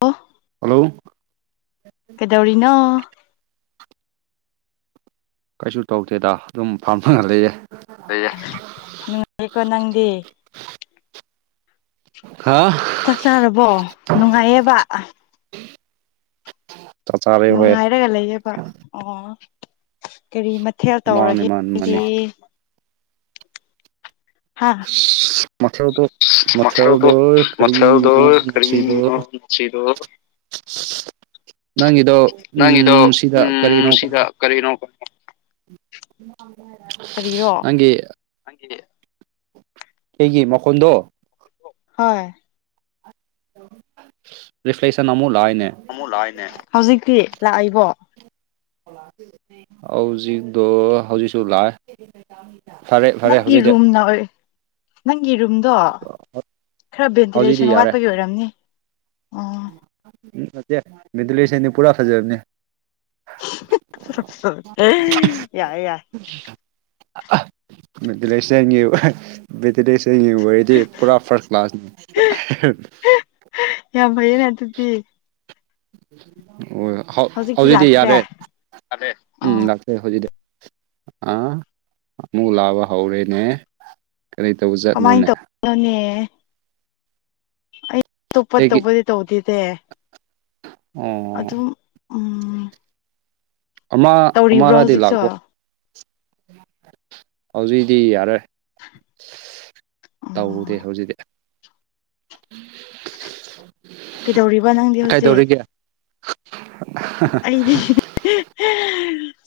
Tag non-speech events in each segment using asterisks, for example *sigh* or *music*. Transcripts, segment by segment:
ꯑꯣ *unintelligible* ꯀꯩꯗꯧꯔꯤꯅꯣ ꯀꯩꯁꯨ ꯇꯧꯗꯦꯗ ꯑꯗꯨꯝ ꯐꯝꯃꯒ ꯂꯩꯌꯦ ꯑꯌꯥ ꯅꯨꯉꯥꯏꯔꯤꯀꯣ ꯅꯪꯗꯤ ꯍꯥ ꯆꯥꯛ ꯆꯥꯔꯕꯣ ꯅꯨꯡꯉꯥꯏꯌꯦꯕ ꯆꯥꯛ ꯆꯥꯔꯦ ꯍꯣꯏ ꯅꯨꯡꯉꯥꯏꯔꯒ ꯂꯩꯌꯦꯕ ꯑꯣ ꯀꯔꯤ ꯃꯠ ꯊꯦꯜ ꯃꯥꯅꯤ ꯇꯧꯔꯒꯦꯗꯤ ꯃꯥꯅꯤ ꯃꯥꯅꯤ ꯍꯥ ꯁ ꯃꯊꯦꯜꯗꯣ ꯃꯊꯦꯜꯗꯣ ꯃꯊꯦꯜꯗꯣ ꯀꯔꯤꯅꯣ ꯃꯁꯤꯗꯣ ꯀꯔꯤꯅꯣ ꯉꯁꯤꯗꯣ *inaudible* ꯅꯪꯒꯤꯗꯣ ꯅꯪꯒꯤꯗꯣ ꯎꯝ ꯁꯤꯗ ꯎꯝ ꯀꯔꯤꯅꯣ ꯁꯤꯗ ꯀꯩꯅꯣ ꯀꯔꯤꯅꯣ ꯀꯔꯤꯔꯣ ꯅꯪꯒꯤ ꯅꯪꯒꯤ ꯑꯩꯒꯤ ꯃꯈꯣꯟꯗꯣ ꯍꯣꯏ *unintelligible* ꯑꯃꯨꯛ ꯂꯥꯛꯑꯦꯅꯦ ꯍꯧꯖꯤꯛꯇꯤ ꯂꯥꯛꯏꯕꯣ ꯍꯧꯖꯤꯛꯗꯣ ꯍꯧꯖꯤꯛꯁꯨ ꯂꯥꯛꯑꯦ ꯐꯔꯦ ꯐꯔꯦ ꯅꯪꯒꯤ ꯍꯧꯖꯤꯛꯇꯤ ꯔꯨꯝꯅ ꯑꯣꯏ ꯅꯪꯒꯤ ꯔꯨꯝꯗꯣ ꯈꯔ ꯍꯧꯖꯤꯛꯇꯤ ꯚꯦꯟꯇꯤꯂꯦꯁꯟ ꯌꯥꯔꯦ ꯋꯥꯠꯄꯒꯤ ꯑꯣꯏꯔꯝꯅꯤ ꯎꯝ ꯅꯠꯇꯦ ꯚꯦꯟꯇꯤꯂꯦꯁꯟꯗꯤ ꯄꯨꯔꯥ ꯐꯖꯕꯅꯦ *unintelligible* ꯑꯥꯍ *unintelligible* ꯋꯥ꯭ꯔꯗꯤ ꯄꯨꯔꯥ ꯐꯥ꯭ꯔꯁ ꯀ꯭ꯂꯥꯁꯅꯤ *inaudible* ꯌꯥꯝ ꯐꯩꯌꯦꯅꯦ ꯑꯗꯨꯗꯤ ꯍꯣꯏ ꯍꯧ ꯍꯧꯖꯤꯛꯇꯤ ꯌꯥꯔꯦ ꯎꯝ ꯂꯥꯛꯇꯦ ꯍꯧꯖꯤꯛꯇꯤ ꯑꯥ ꯑꯃꯨꯛ ꯂꯥꯕ ꯍꯧꯔꯦꯅꯦ ꯀꯔꯤ ꯀꯃꯥꯏꯅ ꯇꯧꯖꯥꯠꯅꯣꯅꯦ ꯇꯧꯕꯅꯣꯅꯦ ꯑꯩ ꯇꯣꯞꯄ ꯑꯩꯒꯤ ꯇꯧꯕꯗꯤ ꯇꯧꯗꯦꯇꯦ ꯑꯣ ꯑꯗꯨꯝ ꯎꯝ ꯑꯃ ꯇꯧꯔꯤꯕ꯭ꯔꯣ ꯑꯃꯔꯗꯤ ꯍꯧꯖꯤꯛꯁꯨ ꯂꯥꯛꯄ꯭ꯔꯣ ꯑꯣ ꯍꯧꯖꯤꯛꯗꯤ ꯌꯥꯔꯦ ꯇꯧꯗꯦ ꯍꯧꯖꯤꯛꯇꯤ *inaudible* ꯀꯩꯗꯧꯔꯤꯕ ꯅꯪꯗꯤ ꯍꯧꯖꯤꯛ ꯀꯩꯗꯧꯔꯤꯒꯦ ꯑꯩꯗꯤ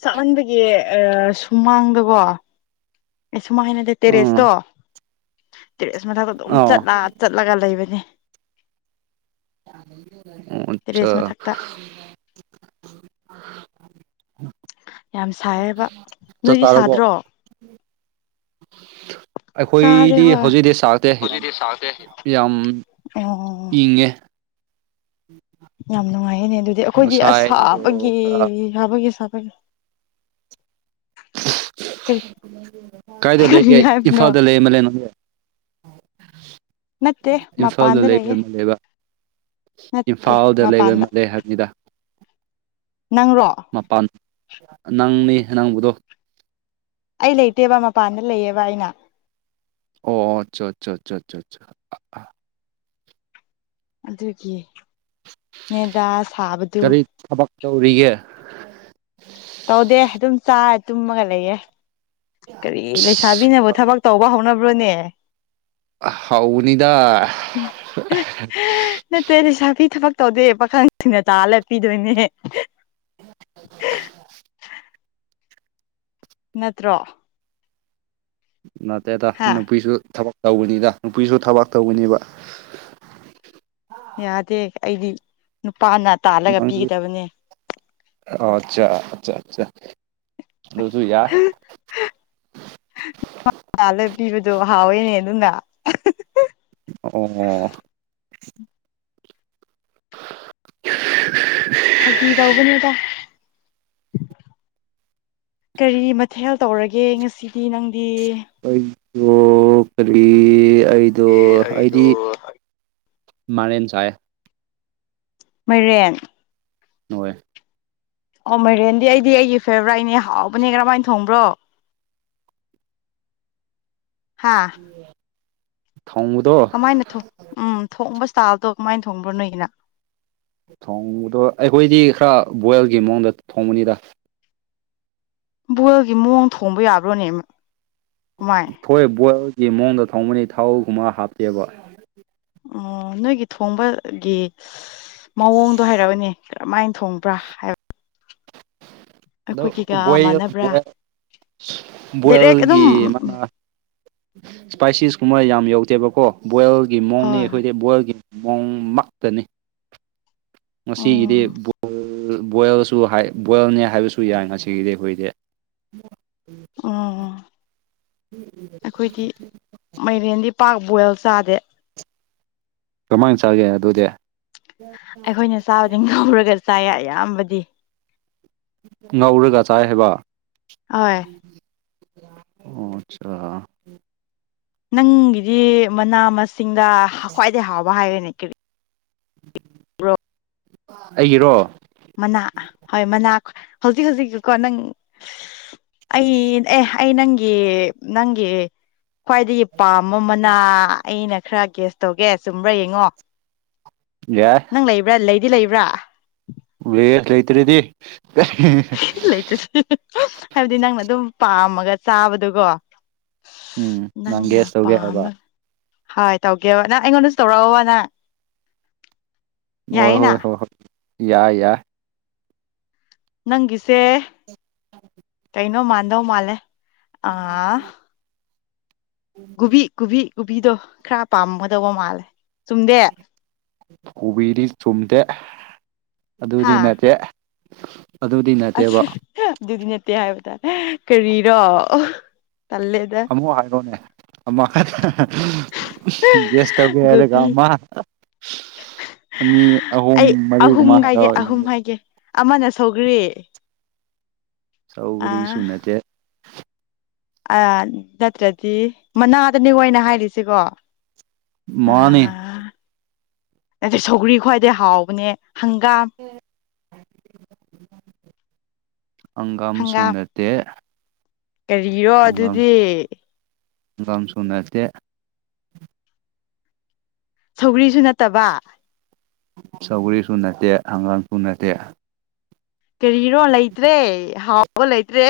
ꯆꯥꯛꯃꯟꯕꯒꯤ ꯁꯨꯃꯥꯡꯗꯀꯣ *unintelligible* ꯎꯝ ꯇꯦꯔꯦꯁꯇꯣ ꯇꯦꯔꯦꯁ ꯃꯊꯛꯇ ꯗꯨꯝ ꯑꯥꯎ ꯆꯠꯂꯥ ꯆꯠꯂꯒ ꯂꯩꯕꯅꯦ ꯑꯣ ꯑꯆꯥ ꯇꯦꯔꯦꯁ ꯃꯊꯛꯇ ꯌꯥꯝ ꯁꯥꯏꯌꯦꯕ ꯆꯥꯛ ꯅꯣꯏꯗꯤ ꯆꯥꯔꯕꯣ ꯁꯥꯗ꯭ꯔꯣ ꯁꯥꯔꯦ ꯑꯩꯈꯣꯏꯗꯤ ꯍꯣꯏ ꯍꯧꯖꯤꯛꯗꯤ ꯁꯥꯎꯇꯦ ꯌꯥꯝ ꯍꯧꯖꯤꯛꯗꯤ ꯁꯥꯗꯦ ꯌꯥꯝ ꯏꯪꯉꯦ *unintelligible* *inaudible* ꯌꯥꯝ ꯅꯨꯡꯉꯥꯏꯌꯦꯅꯦ ꯑꯗꯨꯗꯤ ꯑꯈꯣꯏꯗꯤ ꯑ꯭ꯁ ꯉꯁꯥꯏꯗꯣ ꯁꯥꯕꯒꯤ ꯈꯔ ꯁꯥꯕꯒꯤ ꯁꯥꯕ ꯀꯩꯅꯣ ꯀꯥꯏꯗ ꯀꯔꯤ ꯂꯩꯒꯦ ꯍꯥꯏꯕꯅꯣ ꯏꯝꯐꯥꯜꯗ ꯂꯩ ꯃ ꯂꯩ ꯅꯠꯇꯦ ꯏꯝꯐꯥꯜꯗ ꯃꯄꯥꯟꯗ ꯂꯩꯕ ꯂꯩꯌꯦ ꯃꯤ ꯂꯩꯕꯥ ꯅꯠꯇꯦ ꯏꯝꯐꯥꯜꯗ ꯂꯩꯕ ꯃꯄꯥꯟꯗ ꯃꯂꯦ ꯍꯥꯏꯕꯅꯤꯗ ꯅꯪꯔꯣ ꯃꯄꯥꯟ ꯅꯪꯅꯤ ꯅꯪꯕꯗꯣ ꯑꯩ ꯂꯩꯇꯦꯕ ꯃꯄꯥꯟꯗ ꯂꯩꯌꯦꯕ ꯑꯩꯅ ꯑꯣ ꯑꯆꯥ ꯑ ꯑ ꯑꯗꯨꯒꯤ ꯅꯦꯗꯥ ꯁꯥꯕꯗꯨ ꯀꯔꯤ ꯊꯕꯛ ꯇꯧꯔꯤꯒꯦ ꯇꯧꯗꯦ ꯑꯗꯨꯝ ꯆꯥ ꯇꯨꯝꯃꯒ ꯂꯩꯌꯦ ꯀꯔꯤ ꯑꯁ ꯂꯩꯁꯥꯕꯤꯅꯕꯨ ꯊꯕꯛ ꯇꯧꯕ ꯍꯧꯅꯕ꯭ꯔꯣꯅꯦ ꯍꯥꯎꯅꯤ ꯅꯠꯇꯦ ꯂꯩꯁꯥꯕꯤ ꯊꯕꯛ ꯇꯧꯗꯦ ꯄꯥꯈꯪꯁꯤꯡꯅ ꯇꯥꯜꯂ ꯄꯤꯗꯣꯏꯅꯦ *unintelligible* ꯅꯠꯇ꯭ꯔꯣ ꯅꯠꯇꯦꯗ ꯍꯥ ꯅꯨꯄꯤꯁꯨ ꯊꯕꯛ ꯇꯧꯕꯅꯤꯗ ꯅꯨꯄꯤꯁꯨ ꯊꯕꯥꯛ ꯇꯧꯒꯅꯦꯕ ꯌꯥꯗꯦ ꯑꯩꯗꯤ ꯅꯨꯄꯥꯅ ꯇꯥꯜꯂꯒ ꯅꯪꯗꯤ ꯄꯤꯒꯗꯕꯅꯦ ꯆꯥꯆꯥ ꯑꯗꯨꯁꯨ ꯌꯥꯢ ꯑꯗꯨ ꯍꯥꯎꯋꯦꯅꯦ ꯑꯗꯨꯅ ꯑꯣ *unintelligible* ꯐꯥꯒꯤ ꯇꯧꯕꯅꯦꯗ ꯀꯔꯤ ꯃꯊꯦꯜ ꯇꯧꯔꯒꯦ ꯉꯁꯤꯗꯤ ꯅꯪꯗꯤ ꯑꯣ ꯀꯔꯤ ꯑꯩꯗꯣ ꯑꯩꯗꯣ ꯑꯩꯗꯤ ꯃꯥꯔꯦꯟ ꯆꯥꯢꯌꯦ ꯃꯥꯢꯔꯦꯟ ꯍꯣꯏ ꯑꯣ ꯃꯥꯏꯔꯦꯟꯗꯤ ꯑꯩꯗꯤ ꯑꯩꯒꯤ ꯐꯦꯚꯣꯔꯥꯏꯠꯅꯦ ꯍꯥꯎꯕꯅꯦ ꯀꯔꯝꯍꯥꯏꯅ ꯊꯣꯡꯕ꯭ꯔꯣ *inaudible* ꯍꯥꯥ ꯊꯣꯡꯕꯗꯣ ꯀꯃꯥꯏꯅ ꯊꯣꯡ ꯎꯝ ꯊꯣꯡꯕ ꯏꯁꯇꯥꯥꯏꯜꯗꯣ ꯀꯃꯥꯏꯅ ꯊꯣꯡꯕ꯭ꯔꯣ ꯅꯣꯏꯒꯤꯅ ꯊꯣꯡꯕꯗꯣ ꯑꯩꯈꯣꯏꯗꯤ ꯈꯔ ꯕꯣꯏꯜꯒꯤ ꯃꯑꯣꯡꯗ ꯊꯣꯡꯕꯅꯤꯗ ꯕꯣꯢꯜꯒꯤ ꯃꯑꯣꯡ ꯊꯣꯡꯕ ꯌꯥꯕ꯭ꯔꯣꯅꯦ ꯀꯃꯥꯏ ꯘꯣꯢ ꯕꯣꯏꯜꯒꯤ ꯃꯑꯣꯡꯗ ꯊꯣꯡꯕꯅꯤ ꯊꯥꯎꯒꯨꯝꯕ ꯍꯥꯞꯇꯦꯕ ꯑꯣ ꯅꯣꯏꯒꯤ ꯊꯣꯡꯕꯒꯤ ꯃꯑꯣꯡꯗꯣ ꯍꯥꯏꯔꯛꯑꯣꯅꯦ ꯀꯔꯝꯍꯥꯏꯅ ꯊꯣꯡꯕ꯭ꯔꯥ ꯍꯥꯏꯕ ꯑꯗꯣ ꯑꯩꯈꯣꯏꯒꯤꯒ ꯕꯣꯢꯜ ꯃꯥꯟꯅꯕ꯭ꯔꯥ ꯗꯥꯏꯔꯦꯛ ꯑꯗꯨꯝ ꯕꯣꯏꯜꯒꯤ ꯃꯥꯅ ꯏꯁꯄꯥꯏꯁꯤꯁ ꯀꯨꯝꯕ ꯌꯥꯝ ꯌꯧꯗꯦꯕꯀꯣ ꯕꯣꯏꯜꯒꯤ ꯃꯑꯣꯡꯅꯦ ꯍꯣꯏ ꯑꯩꯈꯣꯏꯗꯤ ꯕꯣꯏꯜꯒꯤ ꯃꯣꯡꯃꯛꯇꯅꯤ ꯉꯁꯤꯒꯤꯗꯤ ꯑꯣ ꯕꯣꯏꯜꯁꯨ ꯕꯣꯏꯜꯅꯤ ꯍꯥꯏꯕꯁꯨ ꯌꯥꯏ ꯉꯁꯤꯒꯤꯗꯤ ꯑꯩꯈꯣꯏꯗꯤ ꯎꯝ ꯑꯩꯈꯣꯏꯗꯤ ꯃꯥꯏꯔꯦꯟꯗꯤ ꯄꯥꯛ ꯕꯣꯏꯜ ꯆꯥꯗꯦ ꯀꯃꯥꯏ ꯆꯥꯒꯦ ꯑꯗꯨꯗꯤ ꯑꯩꯈꯣꯏꯅ ꯆꯥꯕꯗꯤ ꯉꯧꯔꯒ ꯆꯥꯏꯌꯦ ꯑꯌꯥꯝꯕꯗꯤ ꯉꯧꯔꯒ ꯆꯥꯏ ꯍꯥꯏꯕ ꯍꯣꯏ ꯑꯣ ꯑꯆꯥ ꯅꯪꯒꯤꯗꯤ ꯃꯅꯥ ꯃꯁꯤꯡꯗ ꯈ꯭ꯋꯥꯏꯗꯒꯤ ꯍꯥꯎꯕ ꯍꯥꯏꯌꯨꯅꯦ ꯀꯔꯤ *inaudible* ꯕ꯭ꯔꯣ ꯑꯩꯒꯤꯔꯣ ꯃꯅꯥ ꯍꯣꯏ ꯃꯅꯥ ꯍꯧꯖꯤꯛ ꯍꯧꯖꯤꯛꯀꯣ ꯅꯪ ꯑꯩ ꯑꯦ ꯑꯩ ꯅꯪꯒꯤ ꯅꯪꯒꯤ ꯈ꯭ꯋꯥꯏꯗꯒꯤ ꯄꯥꯝꯕ ꯃꯅꯥ ꯑꯩꯅ ꯈꯔ ꯒꯦꯁ ꯇꯧꯒꯦ ꯆꯨꯝꯕ꯭ꯔꯥ ꯌꯦꯡꯉꯣ ꯌꯥꯏ ꯅꯪ ꯂꯩꯕ꯭ꯔꯥ ꯂꯩꯗꯤ ꯂꯩꯕ꯭ꯔꯥ ꯂꯩꯌꯦ ꯂꯩꯇ꯭ꯔꯗꯤ ꯂꯩꯇ꯭ꯔ ꯍꯥꯏꯕꯗꯤ ꯅꯪꯅ ꯑꯗꯨꯝ ꯄꯥꯝꯃꯒ ꯆꯥꯕꯗꯨꯒꯣ ꯎꯝ ꯅꯪ ꯒꯦꯁ ꯇꯧꯒꯦ ꯍꯥꯏꯕ ꯍꯣꯏ ꯇꯧꯒꯦꯕ ꯅꯪ ꯑꯩꯉꯣꯟꯗꯁꯨ ꯇꯧꯔꯛꯑꯣꯕ ꯅꯪ ꯍꯣꯏ ꯌꯥꯏꯌꯦꯅ ꯍꯣꯏ ꯍꯣꯏ ꯍꯣꯏ ꯌꯥꯏ ꯌꯥꯏ ꯅꯪꯒꯤꯁꯦ ꯀꯩꯅꯣ ꯃꯥꯗꯧ ꯃꯥꯂꯦ ꯑꯥ ꯨꯀꯨꯕꯤ ꯀꯨꯕꯤ ꯀꯨꯕꯤꯗꯣ ꯈꯔ ꯄꯥꯝꯒꯗꯧꯕ ꯃꯥꯜꯂꯦ ꯆꯨꯝꯗꯦ ꯀꯣꯕꯤꯗꯤ ꯆꯨꯝꯗꯦ ꯑꯗꯨꯗꯤ ꯅꯠꯇꯦ ꯑꯗꯨꯗꯤ ꯅꯠꯇꯦꯕ ꯑꯁ ꯑꯗꯨꯗꯤ ꯅꯠꯇꯦ ꯍꯥꯏꯕꯗꯥꯏ ꯀꯔꯤꯔꯣ ꯇꯜꯂꯦꯗ ꯑꯃꯨꯛ ꯍꯥꯏꯔꯛꯑꯣꯅꯦ ꯑꯃꯈꯛꯇ ꯎꯝꯁ ꯒꯦꯁ ꯇꯧꯒꯦ ꯍꯥꯏꯔꯒ ꯒꯣꯕꯤ ꯑꯃ ꯑꯅꯤ ꯑꯍꯨꯝ ꯑꯩ ꯑꯍꯨꯝ ꯃꯔꯤꯒꯨꯝꯕ ꯍꯥꯏꯒꯦ ꯍꯥꯏꯔꯛꯑꯣ ꯑꯍꯨꯝ ꯍꯥꯏꯒꯦ ꯑꯃꯅ ꯁꯧꯈ꯭ꯔꯤ ꯁꯧꯒꯔꯤ ꯁꯨꯅꯠꯇꯦ ꯑꯌꯥ ꯅꯠꯇ꯭ꯔꯗꯤ ꯃꯅꯥꯗꯅꯦ ꯑꯩꯅ ꯍꯥꯏꯔꯤꯁꯤ ꯀꯣ ꯃꯥꯅꯦ ꯑꯗꯩ ꯁꯧꯒ꯭ꯔꯤ ꯈ꯭ꯋꯥꯏꯗꯩ ꯍꯥꯎꯕꯅꯦ ꯍꯪꯒꯥꯝ ꯍꯪꯒꯥꯝ ꯁꯨ ꯅꯠꯇꯦ ꯀꯔꯤꯔꯣ ꯑꯗꯨꯗꯤ ꯍꯪꯒꯝꯁꯨ ꯅꯠꯇꯦ ꯁꯧꯒ꯭ꯔꯤꯁꯨ ꯅꯠꯇꯕ ꯁꯧꯒ꯭ꯔꯤꯁꯨ ꯅꯠꯇꯦ ꯍꯪꯒꯥꯥꯝꯁꯨ ꯅꯠꯇꯦ ꯀꯔꯤꯔꯣ ꯂꯩꯇ꯭ꯔꯦ ꯍꯥꯎꯕ ꯂꯩꯇ꯭ꯔꯦ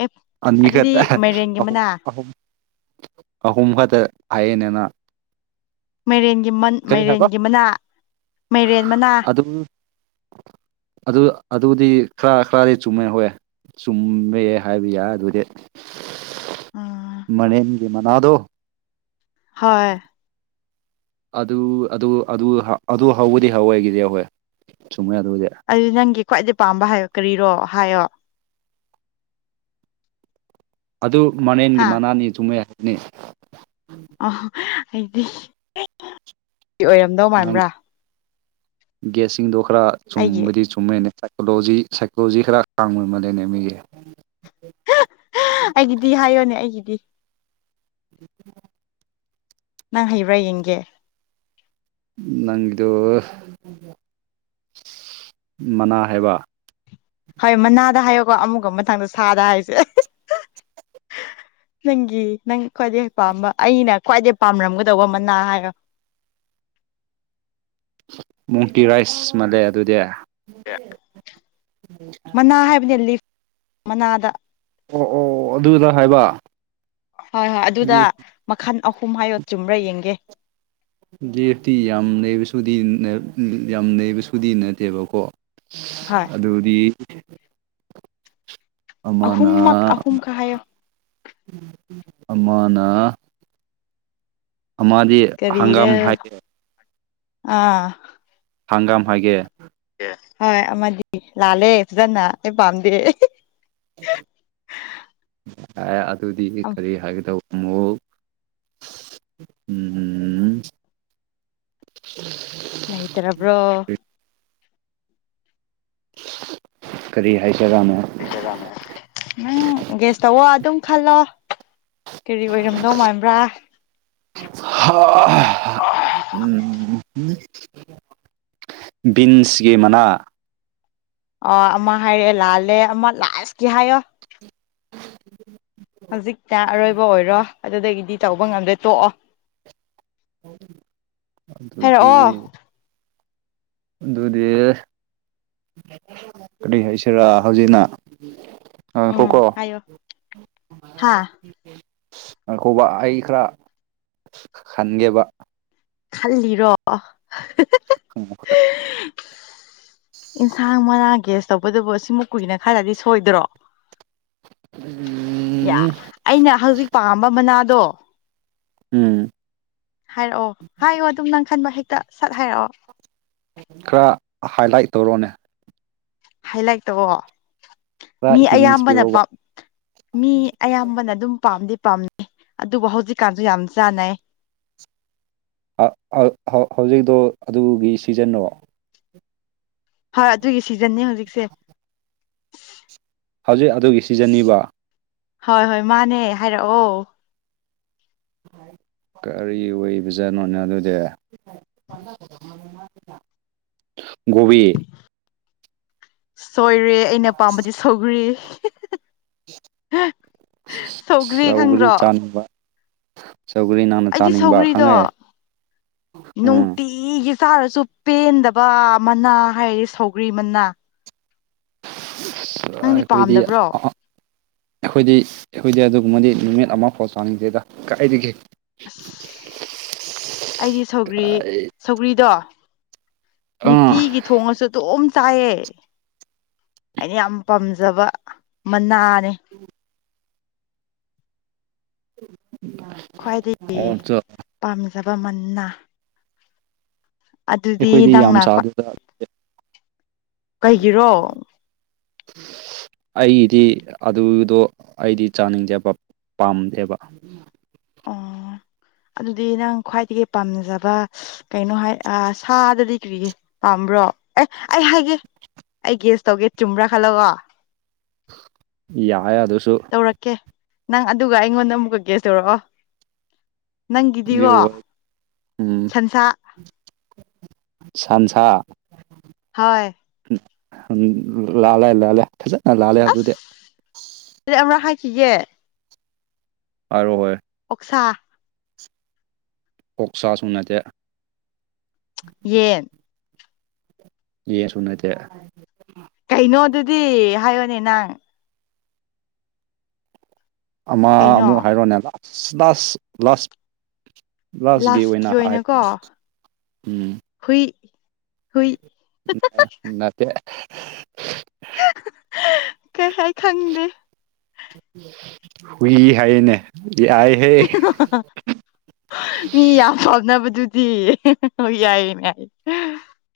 ꯑꯦ ꯑꯅꯤꯈꯛꯇ ꯑꯗꯨꯗꯤ ꯃꯥꯏꯔꯦꯟꯒꯤ ꯑꯍꯨꯝ ꯃꯅꯥ ꯑꯍꯨꯝ ꯑꯍꯨꯝꯈꯛꯇ ꯍꯥꯏꯌꯦꯅꯦ ꯅꯪꯅ ꯃꯥꯏꯔꯦꯟꯒꯤ ꯃꯥꯏꯔꯦꯟꯒꯤ ꯃꯅꯥ ꯃꯥꯏꯔꯦꯟ ꯃꯅꯥ ꯑꯗꯨ ꯑꯗꯨ ꯑꯗꯨꯗꯤ ꯈꯔ ꯈꯔꯗꯤ ꯆꯨꯝꯃꯦ ꯍꯣꯏ ꯆꯨꯝꯃꯦ ꯍꯥꯏꯕ ꯑꯗꯨ ꯌꯥꯏ ꯑꯗꯨꯗꯤ ꯎꯝ ꯃꯥꯏꯅꯦꯟꯒꯤ ꯃꯅꯥꯗꯣ ꯍꯣꯏ ꯑꯗꯨ ꯑꯗꯨ ꯑꯗꯨ ꯍꯧꯕꯗꯤ ꯍꯧꯋꯏꯒꯤꯗꯤ ꯑꯍꯣꯏ ꯑꯗꯨꯗꯤ ꯅꯪꯒꯤ ꯈ꯭ꯋꯥꯏꯩ ꯄꯥꯝꯕ ꯍꯥꯏꯌꯨ ꯀꯔꯤꯔꯣ ꯍꯥꯏꯌꯣ ꯑꯗꯨ ꯃꯅꯦꯟꯒꯤ ꯍꯥ ꯃꯅꯥꯅꯤ ꯆꯨꯝꯃꯦ ꯍꯥꯏꯕꯅꯦ ꯑꯍꯥ ꯑꯩꯗꯤ ꯑꯣꯏꯔꯝꯗꯧ ꯅꯪ ꯃꯟꯕ꯭ꯔꯥ ꯒꯦꯁꯁꯤꯡꯗꯣ ꯈꯔ ꯑꯩꯒꯤ ꯆꯨꯝꯕꯗꯤ ꯆꯨꯝꯃꯦꯅꯦ ꯑꯗꯣ ꯍꯧꯖꯤꯛ ꯁꯥꯏꯀꯣꯂꯣꯖꯤ ꯈꯔ ꯍꯥꯡꯕ ꯃꯥꯜꯂꯦꯅꯦ ꯃꯤꯒꯤ ꯍꯥ ꯍꯥ ꯍꯥ ꯑꯩꯒꯤꯗꯤ ꯍꯥꯏꯌꯣꯅꯦ ꯑꯩꯒꯤꯗꯤ ꯅꯪ ꯍꯩꯕ꯭ꯔꯥ ꯌꯦꯡꯒꯦ ꯅꯪꯒꯤꯗꯨ ꯃꯅꯥ ꯍꯥꯏꯕ ꯍꯣꯏ ꯃꯅꯥꯗ ꯍꯥꯏꯌꯣꯀꯣ ꯑꯃꯨꯛꯀ ꯃꯊꯪꯗ ꯁꯥꯗ ꯍꯥꯏꯁꯦ *inaudible* ꯅꯪꯒꯤ ꯅꯪ ꯈ꯭ꯋꯥꯏꯗꯩ ꯄꯥꯝꯕ ꯑꯩꯅ ꯈ꯭ꯋꯥꯏꯗꯩ ꯄꯥꯝꯔꯝꯒꯗꯧꯕ ꯃꯅꯥ ꯍꯥꯏꯌꯦ *inaudible* ꯃꯣꯡꯇꯤꯔꯥꯏꯁ ꯃꯥꯜꯂꯦ ꯑꯗꯨꯗꯤ ꯑꯦ ꯃꯅꯥ ꯍꯥꯏꯕꯅꯤ ꯂꯤꯐ ꯃꯅꯥꯗ ꯑꯣ ꯑꯗꯨꯗ ꯍꯥꯏꯕ ꯍꯣꯏ ꯍꯣꯏ ꯑꯗꯨꯗ ꯃꯈꯜ ꯑꯍꯨꯝ ꯍꯥꯏꯌꯣ ꯆꯨꯝꯕ꯭ꯔꯥ ꯌꯦꯡꯒꯦ ꯂꯤꯐꯇꯤ ꯌꯥꯝ ꯅꯩꯕ ꯌꯥꯝ ꯅꯩꯕ ꯁꯨꯗꯤ ꯅꯠꯇꯦꯕꯀꯣ ꯍꯣꯏ ꯑꯗꯨꯗꯤ ꯑꯃꯅ ꯑꯍꯨꯝꯃꯛ ꯑꯍꯨꯝꯈꯛ ꯍꯥꯏꯌꯣ ꯑꯃꯅ ꯑꯃꯗꯤ ꯍꯪꯒꯥꯝ ꯀꯔꯤꯔ ꯍꯥꯏꯒꯦ ꯑꯥ ꯍꯪꯒꯥꯝ ꯍꯥꯏꯒꯦ ꯍꯣꯢ ꯑꯃꯗꯤ ꯂꯥꯜꯂꯦ ꯐꯖꯥꯅꯥ ꯑꯩ ꯄꯥꯝꯗꯦ ꯑꯗꯨꯗꯤ ꯀꯔꯤ ꯍꯥꯏꯒꯗꯧ ꯃꯣꯜ ꯎꯝ ꯂꯩꯇꯔꯕ꯭ꯔꯣ ꯀꯔꯤ ꯍꯥꯏꯁꯤꯔꯥ ꯅꯪ ꯒꯦꯁ ꯇꯧꯋꯣ ꯑꯗꯨꯝ ꯈꯜꯂꯣ ꯀꯔꯤ ꯑꯣꯏꯔꯝꯗꯧ ꯃꯥꯟꯕ꯭ꯔꯥ ꯍꯥ ꯎꯝ ꯕꯤꯟꯁꯒꯤ ꯃꯅꯥ ꯑ ꯑꯃ ꯍꯥꯏꯔꯛꯌꯦ ꯂꯥꯜꯂꯦ ꯑꯃ ꯂꯥꯁꯀꯤ ꯍꯥꯏꯌꯣ ꯍꯧꯖꯤꯛꯇ ꯑꯔꯣꯏꯕ ꯑꯣꯏꯔꯣ ꯑꯗꯨꯗꯒꯤꯗꯤ ꯇꯧꯕ ꯉꯝꯗꯦ ꯇꯣꯛꯑꯣ ꯑꯗꯨꯗꯤ ꯍꯥꯏꯔꯛꯑꯣ ꯑꯗꯨꯗꯤ ꯀꯔꯤ ꯍꯥꯏꯁꯤꯔꯥ ꯍꯧꯖꯤꯛꯅ ꯎꯝ ꯉꯥꯏꯈꯣꯀꯣ ꯍꯥꯏꯌꯣ ꯍꯥꯥ ꯉꯥꯢꯈꯣꯕ ꯑꯩ ꯈꯔ ꯈꯟꯒꯦꯕ ꯈꯜꯂꯤꯔꯣ ꯎꯝ ꯏꯟꯁꯥꯡ ꯃꯅꯥꯥ ꯒꯦꯁ ꯇꯧꯕꯗꯕꯨ ꯑꯁꯤꯃꯨꯛ ꯀꯨꯏꯅ ꯈꯜꯂꯗꯤ ꯁꯣꯏꯗ꯭ꯔꯣ ꯌꯥ ꯑꯩꯅ ꯍꯧꯖꯤꯛ ꯄꯥꯝꯕ ꯃꯅꯥꯗꯣ ꯎꯝ ꯍꯥꯏꯔꯛꯑꯣ ꯍꯥꯏꯌꯣ ꯑꯗꯨꯝ ꯅꯪ ꯈꯟꯕ ꯍꯦꯛꯇ ꯁꯠ ꯍꯥꯏꯔꯛꯑꯣ ꯈꯔ ꯍꯥꯏꯂꯥꯏꯠ ꯇꯧꯔꯛꯑꯣꯅꯦ ꯍꯥꯏ ꯂꯥꯏꯛ ꯇꯧꯑꯣ ꯈꯔ ꯃꯤ ꯍꯤꯟꯁ ꯑꯌꯥꯝꯕꯅ ꯄꯤꯔꯣꯕ ꯃꯤ ꯑꯌꯥꯝꯕꯅ ꯑꯗꯨꯝ ꯄꯥꯝꯗꯤ ꯄꯥꯝꯅꯩ ꯑꯗꯨꯕꯨ ꯍꯧꯖꯤꯛꯀꯥꯟꯁꯨ ꯌꯥꯝ ꯆꯥꯟꯅꯩ ꯑ ꯑ ꯍꯧꯖꯤꯛꯇꯣ ꯑꯗꯨꯒꯤ ꯁꯤꯖꯟꯅꯣ ꯍꯣꯏ ꯑꯗꯨꯒꯤ ꯁꯤꯖꯟꯅꯦ ꯍꯧꯖꯤꯛꯁꯦ ꯍꯧꯖꯤꯛ ꯑꯗꯨꯒꯤ ꯁꯤꯖꯟꯅꯤꯕ ꯍꯣꯏ ꯍꯣꯏ ꯃꯥꯅꯦ ꯍꯥꯏꯔꯛꯑꯣ ꯀꯔꯤ ꯑꯣꯏꯕꯖꯥꯠꯅꯣꯅꯦ ꯑꯗꯨꯗꯤ ꯒꯣꯕꯤ ꯁꯣꯏꯔꯦ ꯑꯩꯅ ꯄꯥꯝꯕꯗꯤ ꯁꯧꯒ꯭ꯔꯤ ꯁꯧꯒ꯭ꯔꯤ ꯈꯪꯗ꯭ꯔꯣ ꯁꯧꯒ꯭ꯔꯤ ꯅꯪꯅ ꯑꯩꯗꯤ ꯆꯥꯅꯤꯡꯕ ꯁꯧꯒ꯭ꯔꯤꯗꯣ ꯈꯪꯉꯦ ꯎꯝ ꯅꯨꯡꯇꯤꯒꯤ ꯆꯥꯔꯁꯨ ꯄꯦꯟꯗꯕ ꯃꯅꯥ ꯍꯥꯏꯔꯗꯤ ꯁꯧꯒ꯭ꯔꯤ ꯃꯅꯥ ꯑ ꯅꯪꯗꯤ ꯑꯩꯈꯣꯏꯗꯤ ꯄꯥꯝꯗꯕ꯭ꯔꯣ ꯑꯩꯈꯣꯏꯗꯤ ꯑꯩꯈꯣꯏꯗꯤ ꯑꯗꯨ ꯑꯗꯨꯝꯕꯗꯤ ꯅꯨꯃꯤꯠ ꯑꯃꯐꯥꯎ ꯆꯥꯅꯤꯡꯗꯦꯗ ꯀꯥꯏꯗꯒꯤ ꯑꯁ ꯑꯩꯗꯤ ꯁꯧꯒ꯭ꯔꯤ ꯁꯧꯒ꯭ꯔꯤꯗꯣ ꯑꯥ ꯅꯤꯇꯤꯒꯤ ꯊꯣꯡꯉꯁꯨ ꯑꯗꯨꯝ ꯆꯥꯏꯑꯦ ꯑꯩꯅ ꯌꯥꯝ ꯄꯥꯝꯖꯕ ꯃꯅꯥ ꯅꯦ *inaudible* ꯈ꯭ꯋꯥꯏꯗꯒꯤ ꯑꯣ ꯄꯥꯝꯖꯕ ꯃꯟꯅ ꯑꯩꯈꯣꯏꯗꯤ ꯌꯥꯝ ꯅꯪꯅ ꯈ꯭ꯋꯥꯏ ꯁꯥꯗꯅ ꯀꯩꯒꯤꯔꯣ *inaudible* ꯑꯩꯒꯤꯗꯤ ꯑꯗꯨꯗꯣ ꯑꯩꯗꯤ ꯆꯥꯅꯤꯡꯗꯦꯕ ꯄꯥꯝꯗꯦꯕ ꯑꯣ *inaudible* ꯑꯗꯨꯗꯤ ꯅꯪ ꯈ꯭ꯋꯥꯏꯗꯒꯤ ꯄꯥꯝꯅꯖꯕ ꯀꯩꯅꯣ ꯍꯥꯏ ꯁꯥꯗꯗꯤ ꯀ꯭ꯔꯤꯒ ꯄꯥ ꯕ꯭ꯔꯣ ꯑꯦ ꯑꯩ ꯍꯥꯏꯒꯦ ꯑꯩ ꯒꯦꯁ ꯇꯧꯒꯦ ꯆꯨꯝꯕ꯭ꯔꯥ ꯈꯜꯂꯣꯀꯣ ꯌꯥꯏꯌꯦ ꯑꯗꯨꯁꯨ ꯇꯧꯔꯛꯀꯦ ꯅꯪ ꯑꯗꯨꯒ ꯑꯩꯉꯣꯟꯗ ꯑꯃꯨꯛꯀ ꯒꯦꯁ ꯇꯧꯔꯛꯑꯣ ꯅꯪꯒꯤꯗꯤꯀꯣ ꯖꯤꯌꯣ ꯎꯝ ꯁꯟꯁꯥ ꯁꯥꯟꯁꯥ ꯍꯣꯏ ꯎꯝ ꯂꯥꯜꯂꯦ ꯂꯥꯥꯜꯂꯦ ꯐꯖꯅ ꯂꯥꯜꯂꯦ ꯑꯗꯨꯗꯤ ꯁꯤꯖꯦ ꯑꯔꯣ ꯍꯣꯏ ꯁꯥ ꯀꯣꯛꯁꯥꯁꯨ ꯅꯠꯇꯦ ꯌꯦꯟ ꯌꯦꯟꯁꯨ ꯅꯠꯇꯦ ꯀꯩꯅꯣ ꯑꯗꯨꯗꯤ ꯍꯥꯏꯌꯣꯅꯦ ꯅꯪ ꯑꯃ ꯀꯩꯅꯣ ꯑꯃꯨꯛ ꯍꯥꯏꯔꯣꯅꯦ ꯂꯥꯁ ꯂꯥꯁ ꯂꯥꯁ ꯂꯥꯁꯒꯤ ꯂꯥꯁꯀꯤ ꯑꯣꯏꯅ ꯍꯥꯏ ꯑꯣꯏꯅꯀꯣ ꯎꯝ ꯍꯨꯏ ꯍꯨꯏ ꯅꯠꯇꯦ *unintelligible* ꯀꯩ ꯍꯥꯏ ꯈꯪꯗꯦ ꯍꯨꯏ ꯍꯥꯏꯌꯦꯅꯦ ꯌꯥꯏꯍꯦ ꯃꯤ ꯌꯥꯝ ꯐꯛꯅꯕꯗꯨ *unintelligible* ꯍꯣꯏ ꯌꯥꯏꯌꯦꯅꯦ